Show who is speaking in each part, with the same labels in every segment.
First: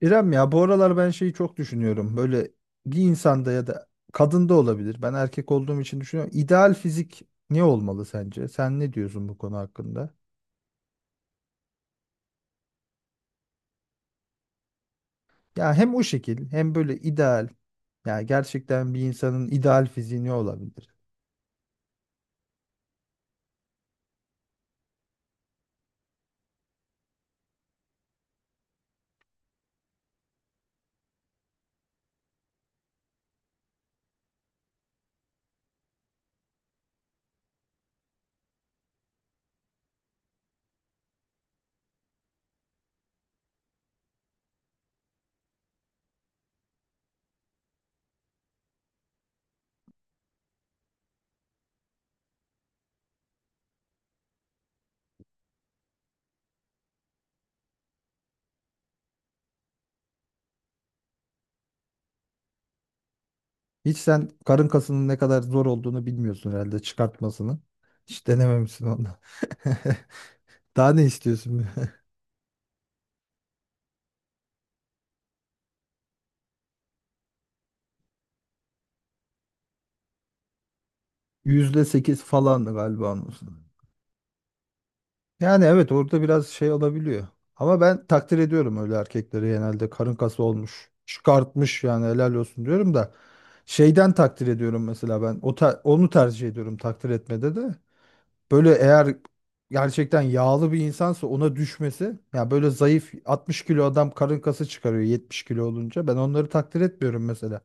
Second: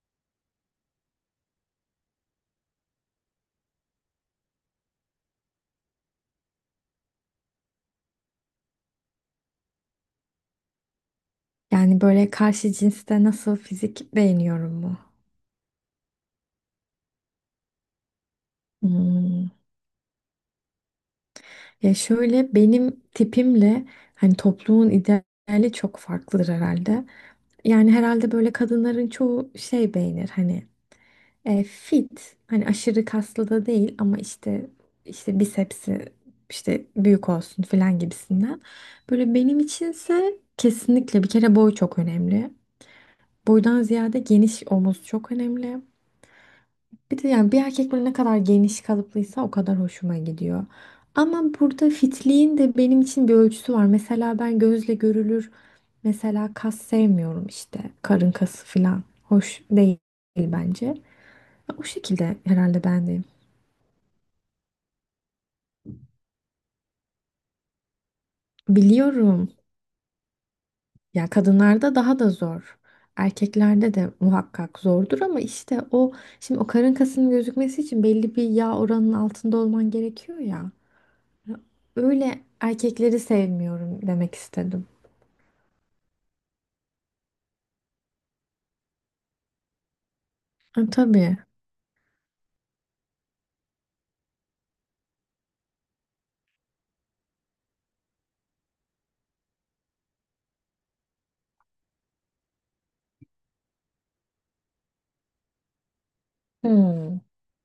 Speaker 1: İrem, ya bu aralar ben şeyi çok düşünüyorum. Böyle bir insanda ya da kadında olabilir. Ben erkek olduğum için düşünüyorum. İdeal fizik ne olmalı sence? Sen ne diyorsun bu konu hakkında?
Speaker 2: Yani böyle karşı cinste nasıl fizik beğeniyorum mu?
Speaker 1: Ya hem o şekil hem böyle ideal. Ya gerçekten bir insanın
Speaker 2: Hmm.
Speaker 1: ideal fiziği ne olabilir?
Speaker 2: Ya şöyle benim tipimle hani toplumun ideali çok farklıdır herhalde. Yani herhalde böyle kadınların çoğu şey beğenir hani fit hani aşırı kaslı da değil ama işte bisepsi işte büyük olsun falan gibisinden. Böyle benim içinse kesinlikle bir kere boy çok önemli. Boydan ziyade geniş omuz çok önemli. Bir de yani bir erkek böyle ne kadar geniş kalıplıysa o kadar hoşuma gidiyor. Ama burada fitliğin de benim için bir ölçüsü var. Mesela ben gözle görülür mesela kas sevmiyorum işte karın kası falan. Hoş değil bence. O şekilde herhalde ben de.
Speaker 1: Hiç sen karın kasının ne kadar zor olduğunu bilmiyorsun herhalde çıkartmasını. Hiç denememişsin onu.
Speaker 2: Biliyorum.
Speaker 1: Daha ne
Speaker 2: Ya
Speaker 1: istiyorsun?
Speaker 2: kadınlarda daha da zor. Erkeklerde de muhakkak zordur ama işte o şimdi o karın kasının gözükmesi için belli bir yağ oranının altında olman gerekiyor ya.
Speaker 1: %8
Speaker 2: Öyle
Speaker 1: falan galiba
Speaker 2: erkekleri
Speaker 1: onun.
Speaker 2: sevmiyorum demek istedim.
Speaker 1: Yani evet, orada biraz şey olabiliyor. Ama ben takdir ediyorum öyle erkekleri, genelde karın kası
Speaker 2: E,
Speaker 1: olmuş,
Speaker 2: tabii.
Speaker 1: çıkartmış, yani helal olsun diyorum da şeyden takdir ediyorum mesela ben onu tercih ediyorum, takdir etmede de. Böyle eğer gerçekten yağlı bir insansa ona düşmesi, ya böyle zayıf 60 kilo adam karın kası çıkarıyor 70 kilo olunca, ben onları takdir
Speaker 2: Hmm.
Speaker 1: etmiyorum mesela.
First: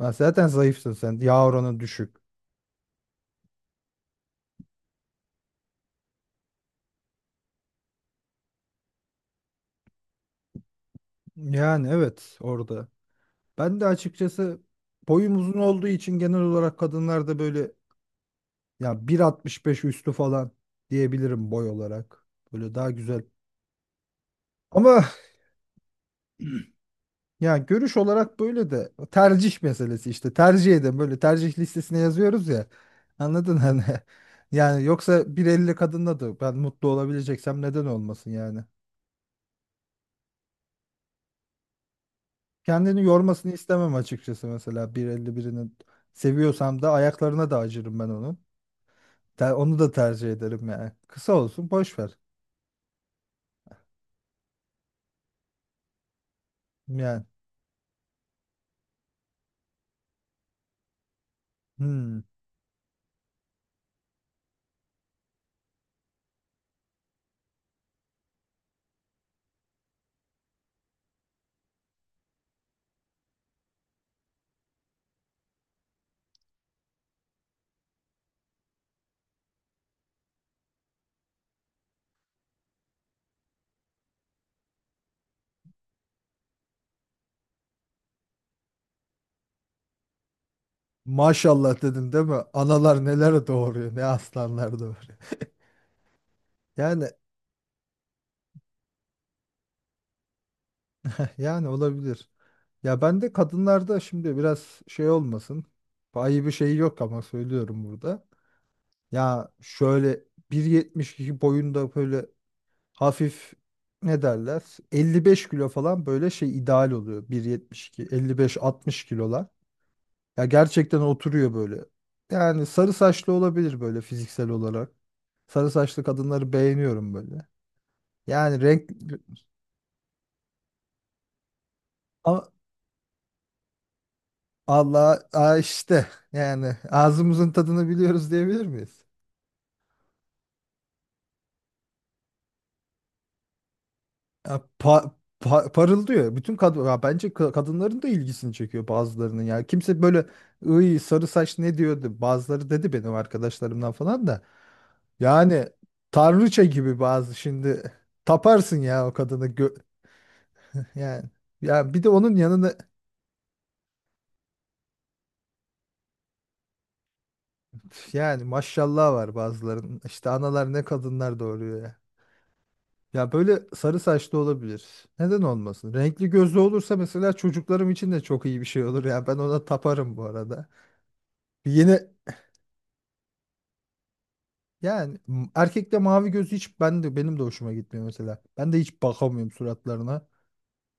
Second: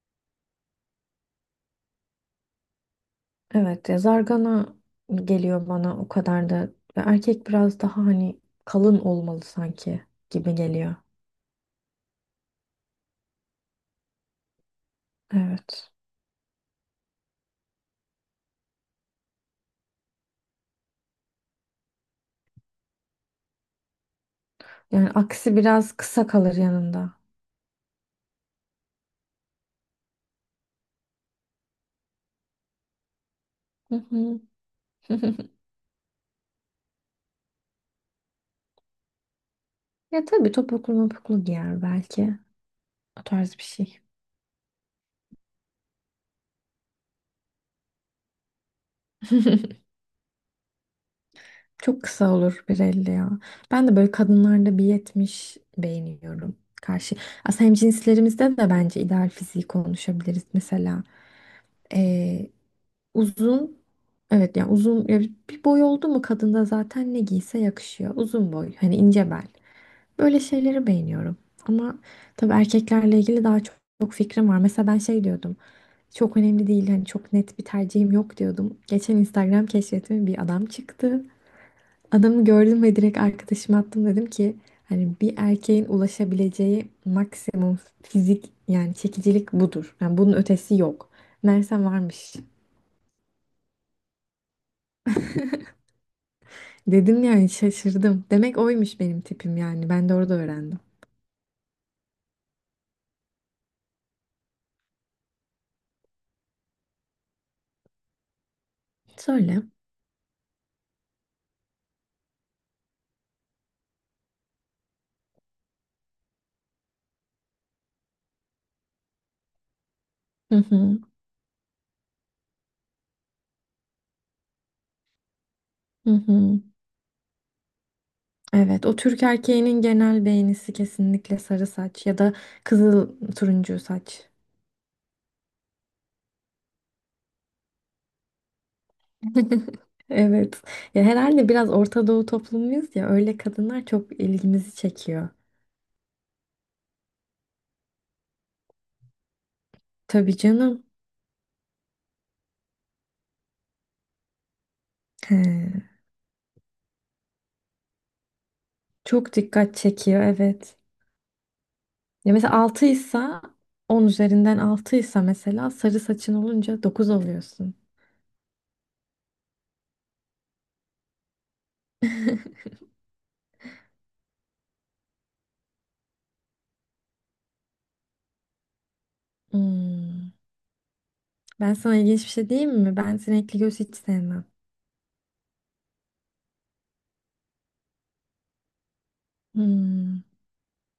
Speaker 1: Ben zaten zayıfsın sen, yağ oranın düşük.
Speaker 2: Evet ya zargana geliyor bana o kadar da. Ya erkek biraz daha hani kalın olmalı sanki gibi geliyor.
Speaker 1: Yani evet, orada. Ben de açıkçası boyum uzun olduğu
Speaker 2: Evet.
Speaker 1: için genel olarak kadınlarda böyle ya 1.65 üstü falan diyebilirim boy olarak. Böyle daha güzel. Ama
Speaker 2: Yani aksi biraz kısa kalır yanında.
Speaker 1: ya görüş olarak böyle de tercih meselesi, işte tercih edin, böyle tercih listesine yazıyoruz ya. Anladın hani?
Speaker 2: Hı hı.
Speaker 1: Yani yoksa 1.50 kadınla da ben mutlu olabileceksem neden olmasın yani.
Speaker 2: Ya tabii topuklu mopuklu giyer belki.
Speaker 1: Kendini
Speaker 2: O
Speaker 1: yormasını
Speaker 2: tarz bir
Speaker 1: istemem
Speaker 2: şey.
Speaker 1: açıkçası, mesela 1.50 birinin seviyorsam da ayaklarına da acırım ben onun. Onu da tercih ederim yani. Kısa olsun, boş
Speaker 2: Çok
Speaker 1: ver.
Speaker 2: kısa olur 1,50 ya. Ben de böyle kadınlarda bir yetmiş beğeniyorum. Karşı.
Speaker 1: Yani
Speaker 2: Aslında hemcinslerimizde de bence ideal fiziği konuşabiliriz. Mesela
Speaker 1: hmm,
Speaker 2: eee, uzun, evet, yani uzun ya bir boy oldu mu kadında zaten ne giyse yakışıyor. Uzun boy hani ince bel. Böyle şeyleri beğeniyorum. Ama tabii erkeklerle ilgili daha çok, çok fikrim var. Mesela ben şey diyordum. Çok önemli değil hani çok net bir tercihim yok diyordum. Geçen Instagram keşfetime bir adam çıktı. Adamı gördüm ve direkt arkadaşıma attım, dedim ki hani bir erkeğin ulaşabileceği maksimum fizik yani çekicilik budur. Yani bunun ötesi yok.
Speaker 1: maşallah
Speaker 2: Meğersem
Speaker 1: dedim değil
Speaker 2: varmış.
Speaker 1: mi? Analar neler doğuruyor, ne aslanlar doğuruyor. Yani
Speaker 2: Dedim yani şaşırdım. Demek oymuş benim tipim yani. Ben de orada öğrendim.
Speaker 1: yani olabilir. Ya ben de kadınlarda şimdi biraz şey olmasın. Ayıbı bir şey yok ama söylüyorum burada. Ya
Speaker 2: Söyle.
Speaker 1: şöyle 1.72 boyunda, böyle hafif, ne derler? 55 kilo falan, böyle şey ideal oluyor. 1.72, 55-60 kilolar. Ya
Speaker 2: Hı hı.
Speaker 1: gerçekten oturuyor böyle. Yani sarı saçlı olabilir böyle fiziksel olarak. Sarı saçlı
Speaker 2: Hı
Speaker 1: kadınları
Speaker 2: hı.
Speaker 1: beğeniyorum böyle. Yani
Speaker 2: Evet,
Speaker 1: renk,
Speaker 2: o Türk erkeğinin genel beğenisi kesinlikle sarı saç ya da
Speaker 1: ama
Speaker 2: kızıl, turuncu saç.
Speaker 1: Allah, aa, işte yani ağzımızın tadını biliyoruz diyebilir miyiz?
Speaker 2: Evet. Ya herhalde biraz Orta Doğu toplumuyuz ya, öyle kadınlar çok
Speaker 1: Ya
Speaker 2: ilgimizi çekiyor.
Speaker 1: parıldıyor. Bütün kadın ya bence kadınların da ilgisini çekiyor bazılarının ya. Kimse böyle
Speaker 2: Tabii canım.
Speaker 1: ıy sarı saç ne diyordu? Bazıları dedi benim arkadaşlarımdan falan da.
Speaker 2: He,
Speaker 1: Yani tanrıça gibi bazı, şimdi taparsın ya o
Speaker 2: çok
Speaker 1: kadını.
Speaker 2: dikkat çekiyor, evet.
Speaker 1: Yani ya bir de
Speaker 2: Ya
Speaker 1: onun
Speaker 2: mesela
Speaker 1: yanında,
Speaker 2: 6'ysa, 10 üzerinden 6'ysa mesela, sarı saçın olunca 9 oluyorsun.
Speaker 1: yani maşallah var bazılarının. İşte analar ne kadınlar doğuruyor ya. Ya böyle sarı saçlı olabilir. Neden olmasın? Renkli gözlü olursa mesela çocuklarım için de çok iyi bir şey olur ya. Ben ona taparım bu
Speaker 2: Hmm.
Speaker 1: arada.
Speaker 2: Ben sana
Speaker 1: Yine
Speaker 2: ilginç bir şey diyeyim mi? Ben sinekli göz hiç sevmem.
Speaker 1: yani erkekte mavi gözü hiç ben de, benim de hoşuma gitmiyor mesela. Ben de hiç bakamıyorum
Speaker 2: Hmm.
Speaker 1: suratlarına.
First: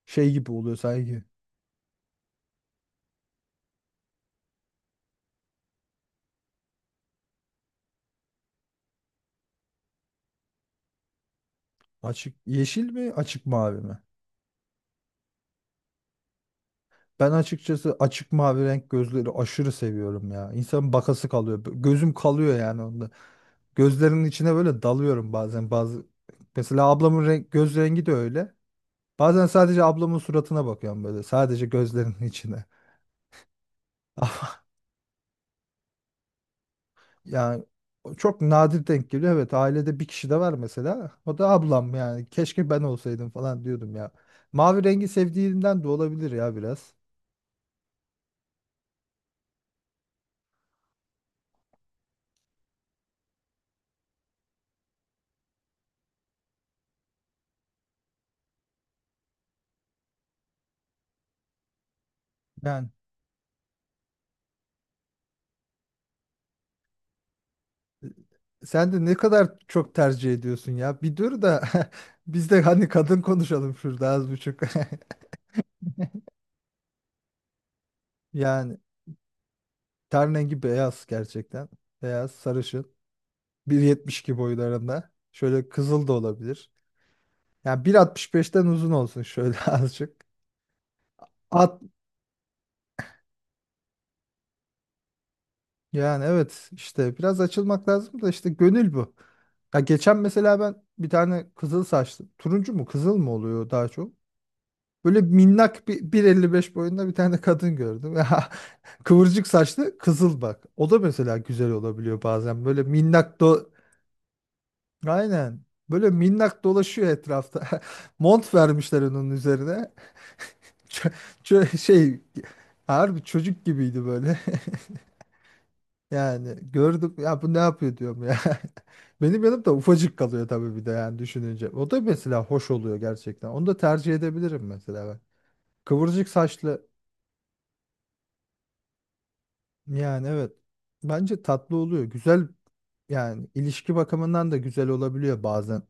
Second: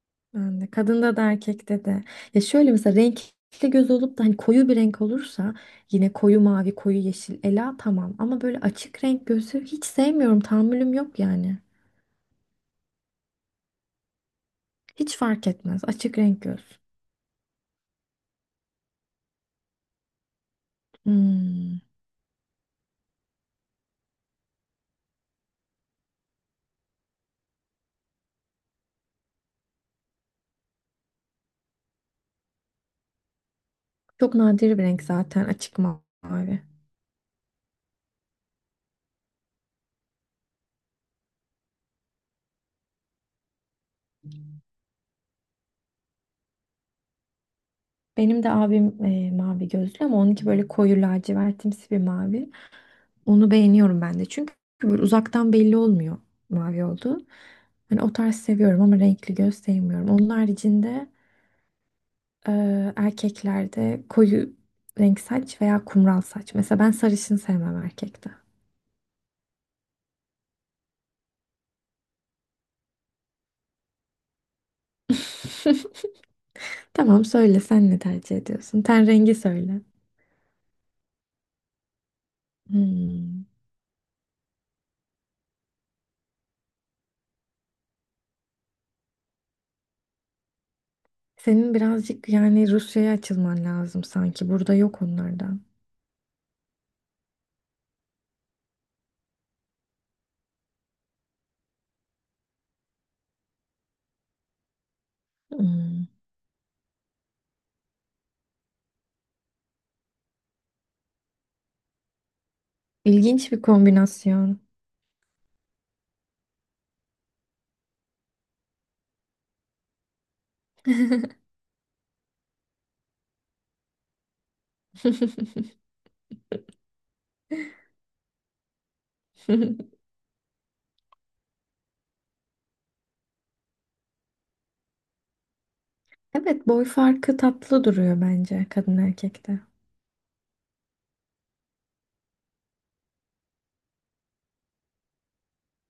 Speaker 1: Şey gibi
Speaker 2: Ben de,
Speaker 1: oluyor
Speaker 2: kadında da
Speaker 1: sanki.
Speaker 2: erkekte de. Ya şöyle mesela renkli göz olup da hani koyu bir renk olursa, yine koyu mavi, koyu yeşil, ela, tamam. Ama böyle açık renk gözü hiç sevmiyorum. Tahammülüm yok yani.
Speaker 1: Açık yeşil mi, açık mavi mi?
Speaker 2: Hiç fark etmez. Açık renk göz.
Speaker 1: Ben açıkçası açık mavi renk gözleri aşırı seviyorum ya. İnsanın bakası kalıyor.
Speaker 2: Hmm.
Speaker 1: Gözüm kalıyor yani onda. Gözlerinin içine böyle dalıyorum bazen. Bazı mesela ablamın renk, göz rengi de öyle. Bazen sadece ablamın suratına bakıyorum böyle. Sadece gözlerinin içine.
Speaker 2: Çok
Speaker 1: Ama
Speaker 2: nadir bir renk zaten açık mavi.
Speaker 1: yani o çok nadir denk geliyor. Evet, ailede bir kişi de var mesela. O da ablam yani. Keşke ben olsaydım falan diyordum ya. Mavi rengi sevdiğimden de olabilir ya biraz.
Speaker 2: Benim de abim mavi gözlü ama onunki böyle koyu lacivertimsi bir mavi. Onu beğeniyorum ben de, çünkü böyle uzaktan belli olmuyor mavi olduğu. Hani o tarz seviyorum ama renkli göz sevmiyorum. Onun haricinde e,
Speaker 1: Yani
Speaker 2: erkeklerde koyu renk saç veya kumral saç. Mesela ben sarışın sevmem erkekte.
Speaker 1: sen de ne kadar çok tercih ediyorsun ya. Bir dur da biz de hani kadın konuşalım şurada az buçuk.
Speaker 2: Tamam söyle, sen ne tercih
Speaker 1: Yani
Speaker 2: ediyorsun? Ten rengi söyle.
Speaker 1: ten rengi beyaz gerçekten. Beyaz, sarışın.
Speaker 2: Hmm.
Speaker 1: 1.72 boylarında. Şöyle kızıl da olabilir. Yani 1.65'ten uzun olsun şöyle azıcık.
Speaker 2: Senin
Speaker 1: At,
Speaker 2: birazcık yani Rusya'ya açılman lazım sanki. Burada yok onlardan.
Speaker 1: yani evet işte biraz açılmak lazım da işte gönül bu. Ya geçen mesela ben bir tane kızıl saçlı. Turuncu mu kızıl mı oluyor daha çok? Böyle minnak
Speaker 2: Hmm.
Speaker 1: bir 1.55 boyunda bir tane kadın gördüm. Ya kıvırcık saçlı kızıl, bak. O da mesela güzel olabiliyor bazen. Böyle minnak
Speaker 2: İlginç bir
Speaker 1: do,
Speaker 2: kombinasyon.
Speaker 1: aynen. Böyle minnak dolaşıyor etrafta. Mont vermişler onun üzerine. Ç- şey, harbi çocuk gibiydi böyle. Yani gördüm ya, bu ne yapıyor diyorum ya. Benim yanımda ufacık kalıyor tabii, bir de yani düşününce. O da mesela hoş oluyor gerçekten. Onu da tercih edebilirim mesela ben. Kıvırcık
Speaker 2: Evet, boy
Speaker 1: saçlı,
Speaker 2: farkı tatlı duruyor bence kadın erkekte.
Speaker 1: yani evet. Bence tatlı oluyor. Güzel, yani ilişki bakımından da güzel olabiliyor bazen.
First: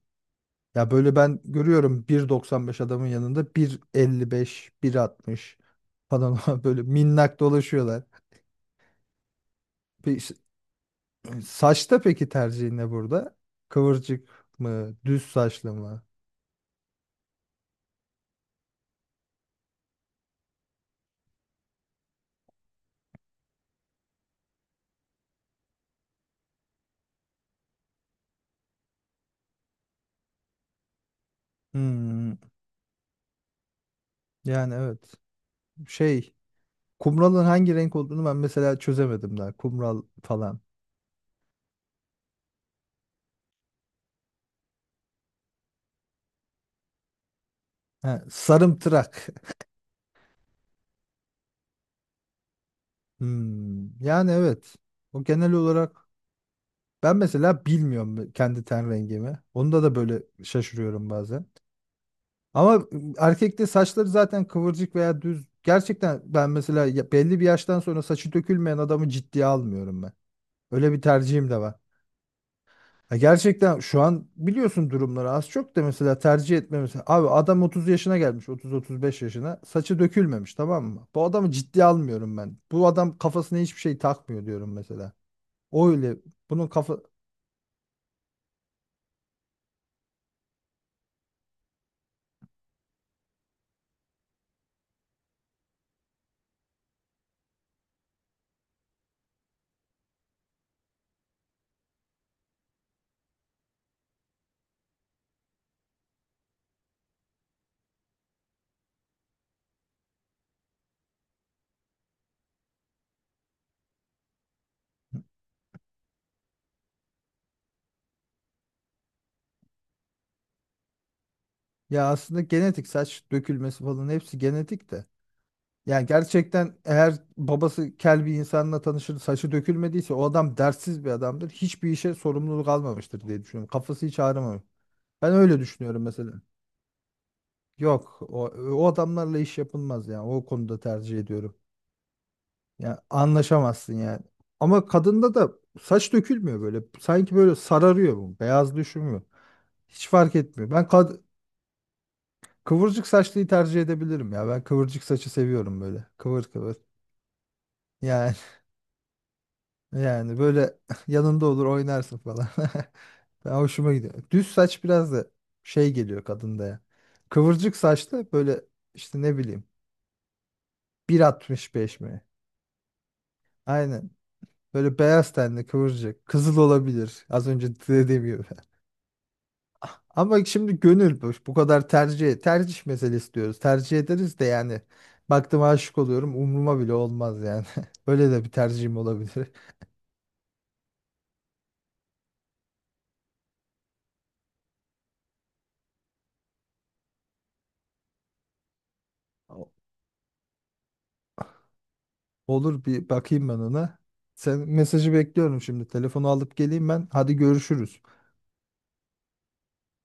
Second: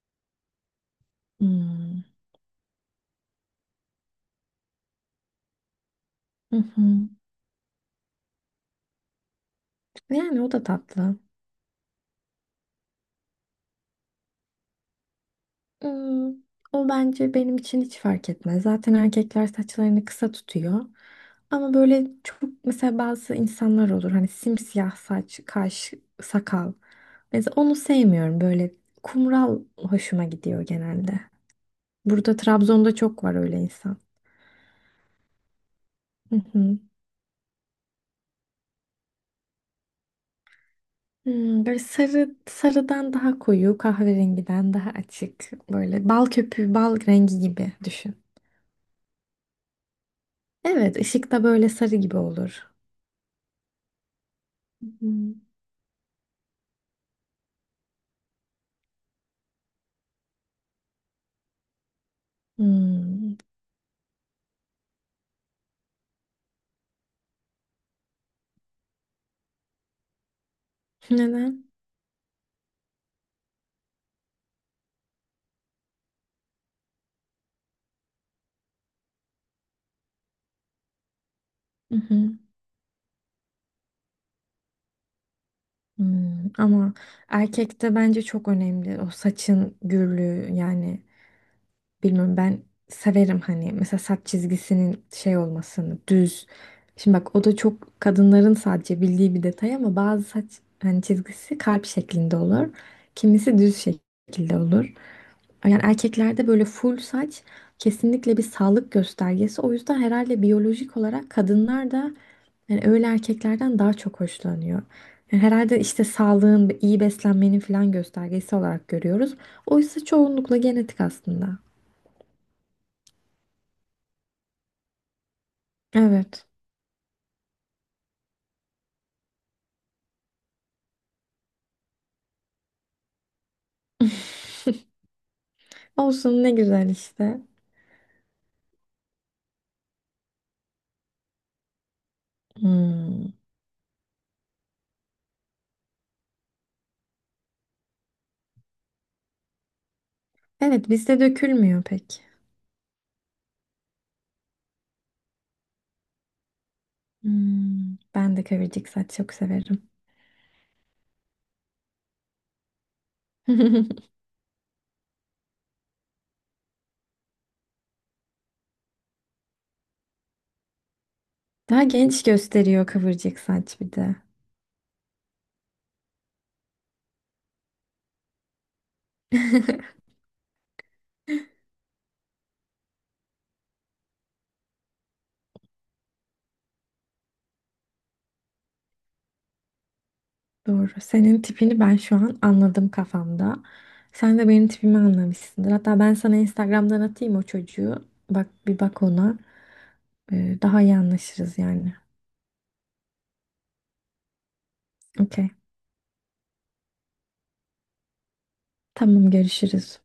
Speaker 1: Ya böyle ben
Speaker 2: Hmm.
Speaker 1: görüyorum 1.95 adamın yanında bir elli beş, bir 1.60 falan
Speaker 2: Hı
Speaker 1: böyle
Speaker 2: hı.
Speaker 1: minnak dolaşıyorlar. Bir,
Speaker 2: Yani o da tatlı.
Speaker 1: saçta peki tercihin ne burada? Kıvırcık mı, düz saçlı mı?
Speaker 2: Hmm. O bence benim için hiç fark etmez. Zaten erkekler saçlarını kısa tutuyor. Ama böyle çok mesela, bazı insanlar olur hani simsiyah saç, kaş, sakal. Mesela onu sevmiyorum. Böyle kumral hoşuma gidiyor genelde.
Speaker 1: Hmm,
Speaker 2: Burada Trabzon'da çok var öyle insan.
Speaker 1: yani evet. Şey,
Speaker 2: Hı hı.
Speaker 1: kumralın hangi renk olduğunu ben mesela çözemedim daha. Kumral falan.
Speaker 2: Hmm, böyle sarı, sarıdan daha koyu, kahverengiden daha açık. Böyle bal köpüğü, bal rengi gibi düşün.
Speaker 1: Ha, sarımtırak.
Speaker 2: Evet, ışık da böyle sarı gibi olur.
Speaker 1: Hmm, yani evet. O
Speaker 2: Hmm.
Speaker 1: genel olarak, ben mesela bilmiyorum kendi ten rengimi. Onda da böyle şaşırıyorum bazen. Ama
Speaker 2: Hmm.
Speaker 1: erkekte saçları zaten kıvırcık veya düz. Gerçekten ben mesela belli bir yaştan sonra saçı dökülmeyen adamı ciddiye almıyorum ben. Öyle bir tercihim de
Speaker 2: Neden?
Speaker 1: var. Ya gerçekten şu an biliyorsun durumları az çok da, mesela tercih etmemiz. Abi adam 30 yaşına gelmiş, 30-35 yaşına. Saçı dökülmemiş, tamam mı? Bu adamı ciddiye
Speaker 2: Hı hı.
Speaker 1: almıyorum ben. Bu adam kafasına hiçbir şey takmıyor diyorum mesela. O öyle.
Speaker 2: Hmm.
Speaker 1: Bunun
Speaker 2: Ama
Speaker 1: kafa,
Speaker 2: erkekte bence çok önemli o saçın gürlüğü yani. Bilmiyorum, ben severim hani mesela saç çizgisinin şey olmasını, düz. Şimdi bak, o da çok kadınların sadece bildiği bir detay ama bazı saç hani çizgisi kalp şeklinde olur. Kimisi düz şekilde olur. Yani erkeklerde böyle full saç kesinlikle bir sağlık göstergesi. O yüzden herhalde biyolojik olarak kadınlar da yani öyle erkeklerden daha çok hoşlanıyor. Yani herhalde işte sağlığın, iyi beslenmenin falan göstergesi olarak görüyoruz. Oysa çoğunlukla genetik aslında.
Speaker 1: ya aslında genetik saç dökülmesi falan hepsi genetik de. Yani
Speaker 2: Evet.
Speaker 1: gerçekten eğer babası kel bir insanla tanışır, saçı dökülmediyse o adam dertsiz bir adamdır. Hiçbir işe sorumluluk almamıştır diye düşünüyorum. Kafası hiç ağrımamış. Ben öyle düşünüyorum mesela.
Speaker 2: Olsun, ne güzel işte.
Speaker 1: Yok o, o adamlarla iş yapılmaz yani. O konuda tercih ediyorum. Ya
Speaker 2: Hmm.
Speaker 1: anlaşamazsın yani. Ama kadında da saç dökülmüyor böyle. Sanki böyle sararıyor bu. Beyaz düşmüyor. Hiç fark etmiyor. Ben
Speaker 2: Evet,
Speaker 1: kad
Speaker 2: bizde dökülmüyor pek.
Speaker 1: Kıvırcık saçlıyı tercih edebilirim ya. Ben kıvırcık saçı seviyorum böyle. Kıvır kıvır.
Speaker 2: Hmm.
Speaker 1: Yani
Speaker 2: Ben de kıvırcık saç çok severim.
Speaker 1: yani böyle yanında olur oynarsın falan. Ben, hoşuma gidiyor. Düz saç biraz da şey geliyor kadında ya. Kıvırcık saçlı böyle, işte ne bileyim, bir altmış
Speaker 2: Daha
Speaker 1: beş mi?
Speaker 2: genç gösteriyor kıvırcık saç bir
Speaker 1: Aynen.
Speaker 2: de.
Speaker 1: Böyle beyaz tenli kıvırcık. Kızıl olabilir. Az önce dediğim gibi. Ama şimdi gönül bu, bu kadar tercih, tercih meselesi diyoruz. Tercih ederiz de yani, baktım aşık oluyorum umruma bile olmaz yani. Öyle de bir tercihim olabilir.
Speaker 2: Doğru. Senin tipini ben şu an anladım kafamda. Sen de benim tipimi anlamışsındır. Hatta ben sana Instagram'dan atayım o çocuğu. Bak, bir bak ona.
Speaker 1: O-
Speaker 2: Daha iyi anlaşırız yani.
Speaker 1: Olur, bir bakayım ben ona. Sen, mesajı
Speaker 2: Okey.
Speaker 1: bekliyorum şimdi. Telefonu alıp geleyim ben. Hadi görüşürüz.
Speaker 2: Tamam, görüşürüz.